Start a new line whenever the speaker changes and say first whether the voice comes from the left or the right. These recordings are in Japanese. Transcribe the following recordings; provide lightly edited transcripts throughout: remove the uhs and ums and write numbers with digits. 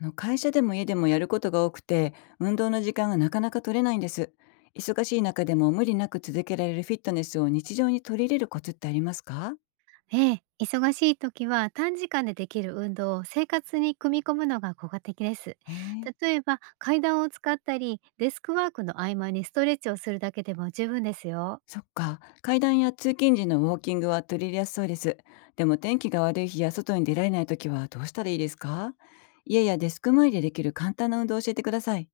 left: あの、会社でも家でもやることが多くて、運動の時間がなかなか取れないんです。忙しい中でも無理なく続けられるフィットネスを日常に取り入れるコツってありますか？
right: ええ、忙しい時は短時間でできる運動を生活に組み込むのが効果的です。
left: えー、
right: 例えば階段を使ったりデスクワークの合間にストレッチをするだけでも十分ですよ。
left: そっか、階段や通勤時のウォーキングは取り入れやすそうです。でも天気が悪い日や外に出られない時はどうしたらいいですか？家やデスク前でできる簡単な運動を教えてください。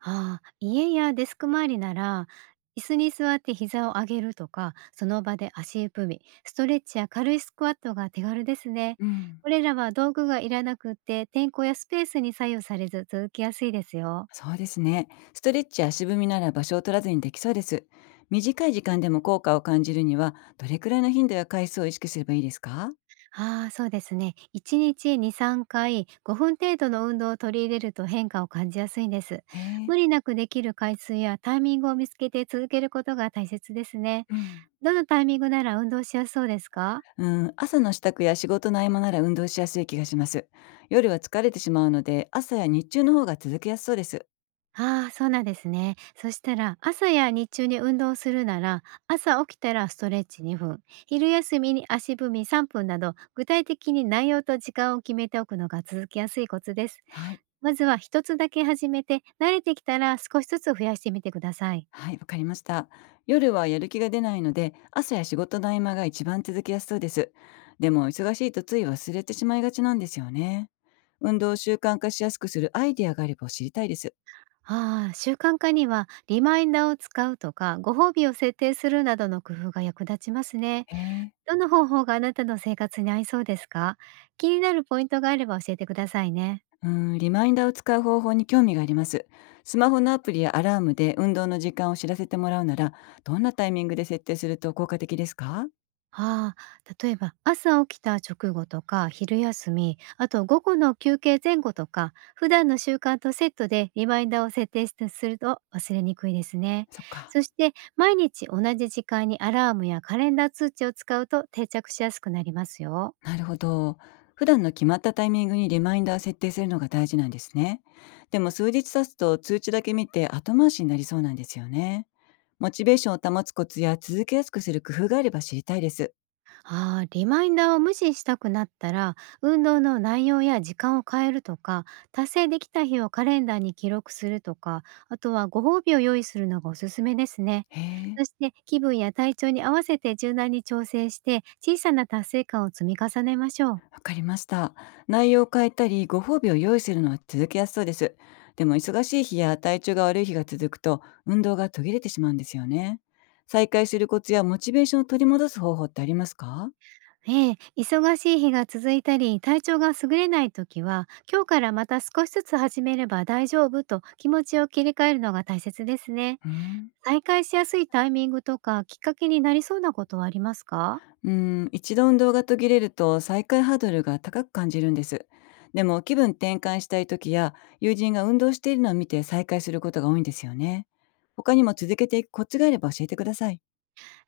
right: ああ、家やデスク周りなら椅子に座って膝を上げるとかその場で足踏み、ストレッチや軽いスクワットが手軽ですね。
left: うん。
right: これらは道具がいらなくって天候やスペースに左右されず続きやすいですよ。
left: そうですね。ストレッチや足踏みなら場所を取らずにできそうです。短い時間でも効果を感じるには、どれくらいの頻度や回数を意識すればいいですか？
right: ああ、そうですね。1日2、3回5分程度の運動を取り入れると変化を感じやすいんです。
left: へえ、
right: 無理なくできる回数やタイミングを見つけて続けることが大切ですね。
left: うん。
right: どのタイミングなら運動しやすそうですか？
left: うん、朝の支度や仕事の合間なら運動しやすい気がします。夜は疲れてしまうので、朝や日中の方が続けやすそうです。
right: ああ、そうなんですね。そしたら朝や日中に運動するなら、朝起きたらストレッチ2分、昼休みに足踏み3分など、具体的に内容と時間を決めておくのが続きやすいコツです。
left: はい。
right: まずは一つだけ始めて、慣れてきたら少しずつ増やしてみてください。
left: はい、わかりました。夜はやる気が出ないので、朝や仕事の合間が一番続きやすそうです。でも、忙しいとつい忘れてしまいがちなんですよね。運動を習慣化しやすくするアイデアがあれば知りたいです。
right: ああ、習慣化にはリマインダーを使うとか、ご褒美を設定するなどの工夫が役立ちますね。
left: へえ。
right: どの方法があなたの生活に合いそうですか？気になるポイントがあれば教えてくださいね。
left: うん、リマインダーを使う方法に興味があります。スマホのアプリやアラームで運動の時間を知らせてもらうなら、どんなタイミングで設定すると効果的ですか？
right: ああ、例えば朝起きた直後とか昼休み、あと午後の休憩前後とか、普段の習慣とセットでリマインダーを設定してすると忘れにくいですね。
left: そっか。
right: そして毎日同じ時間にアラームやカレンダー通知を使うと定着しやすくなりますよ。
left: なるほど。普段の決まったタイミングにリマインダー設定するのが大事なんですね。でも数日経つと通知だけ見て後回しになりそうなんですよね。モチベーションを保つコツや続けやすくする工夫があれば知りたいです。
right: ああ、リマインダーを無視したくなったら、運動の内容や時間を変えるとか、達成できた日をカレンダーに記録するとか、あとはご褒美を用意するのがおすすめですね。
left: へえ、
right: そして気分や体調に合わせて柔軟に調整して、小さな達成感を積み重ねましょう。
left: わかりました。内容を変えたり、ご褒美を用意するのは続けやすそうです。でも忙しい日や体調が悪い日が続くと運動が途切れてしまうんですよね。再開するコツやモチベーションを取り戻す方法ってありますか？
right: ええ、忙しい日が続いたり、体調が優れない時は、今日からまた少しずつ始めれば大丈夫と気持ちを切り替えるのが大切ですね。
left: うん。
right: 再開しやすいタイミングとかきっかけになりそうなことはありますか？
left: うーん、一度運動が途切れると再開ハードルが高く感じるんです。でも気分転換したい時や友人が運動しているのを見て再開することが多いんですよね。他にも続けていくコツがあれば教えてください。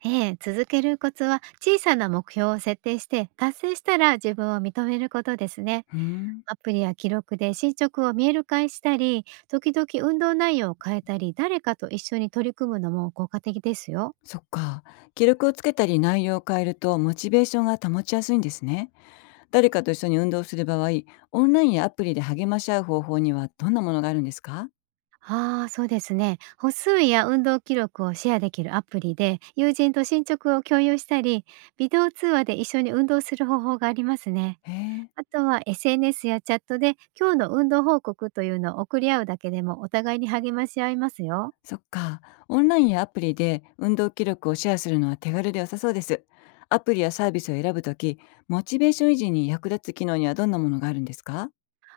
right: ええ、続けるコツは小さな目標を設定して達成したら自分を認めることですね。
left: うーん、
right: アプリや記録で進捗を見える化したり、時々運動内容を変えたり、誰かと一緒に取り組むのも効果的ですよ。
left: そっか。記録をつけたり内容を変えるとモチベーションが保ちやすいんですね。誰かと一緒に運動する場合、オンラインやアプリで励まし合う方法にはどんなものがあるんですか？
right: ああ、そうですね。歩数や運動記録をシェアできるアプリで、友人と進捗を共有したり、ビデオ通話で一緒に運動する方法がありますね。
left: へえ。
right: あとは SNS やチャットで今日の運動報告というのを送り合うだけでもお互いに励まし合いますよ。
left: そっか。オンラインやアプリで運動記録をシェアするのは手軽で良さそうです。アプリやサービスを選ぶとき、モチベーション維持に役立つ機能にはどんなものがあるんですか？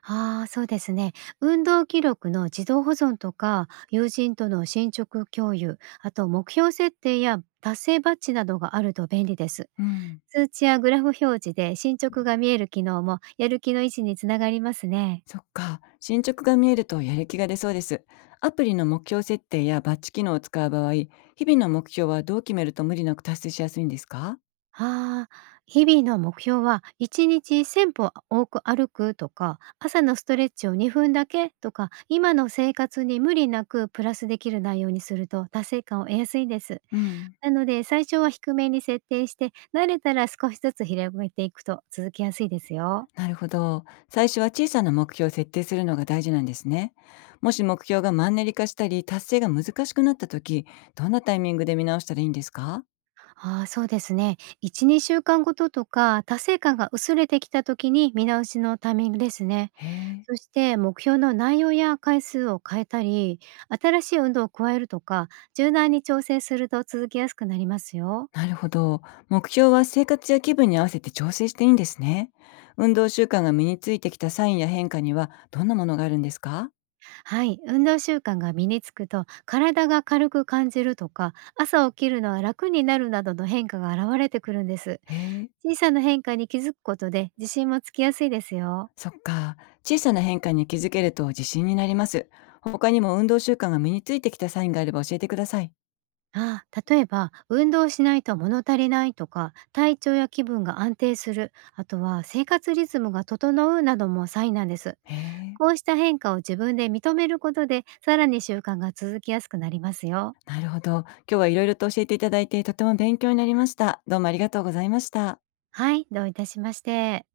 right: ああ、そうですね。運動記録の自動保存とか、友人との進捗共有、あと目標設定や達成バッジなどがあると便利です。
left: うん。
right: 通知やグラフ表示で進捗が見える機能もやる気の維持につながりますね。
left: そっか。進捗が見えるとやる気が出そうです。アプリの目標設定やバッチ機能を使う場合、日々の目標はどう決めると無理なく達成しやすいんですか？
right: ああ、日々の目標は1日1000歩多く歩くとか、朝のストレッチを2分だけとか、今の生活に無理なくプラスできる内容にすると達成感を得やすいです。
left: うん。
right: なので最初は低めに設定して、慣れたら少しずつ広げていくと続きやすいですよ。
left: なるほど。最初は小さな目標を設定するのが大事なんですね。もし目標がマンネリ化したり、達成が難しくなった時、どんなタイミングで見直したらいいんですか？
right: ああ、そうですね。1、2週間ごととか、達成感が薄れてきた時に見直しのタイミングですね。
left: へえ。
right: そして目標の内容や回数を変えたり、新しい運動を加えるとか、柔軟に調整すると続きやすくなりますよ。
left: なるほど。目標は生活や気分に合わせて調整していいんですね。運動習慣が身についてきたサインや変化にはどんなものがあるんですか？
right: はい、運動習慣が身につくと、体が軽く感じるとか、朝起きるのは楽になるなどの変化が現れてくるんです。
left: へえ。
right: 小さな変化に気づくことで自信もつきやすいですよ。
left: そっか。小さな変化に気づけると自信になります。他にも運動習慣が身についてきたサインがあれば教えてください。
right: ああ、例えば運動しないと物足りないとか、体調や気分が安定する、あとは生活リズムが整うなどもサインなんです。
left: へえ。
right: こうした変化を自分で認めることで、さらに習慣が続きやすくなりますよ。
left: なるほど。今日はいろいろと教えていただいて、とても勉強になりました。どうもありがとうございました。
right: はい、どういたしまして。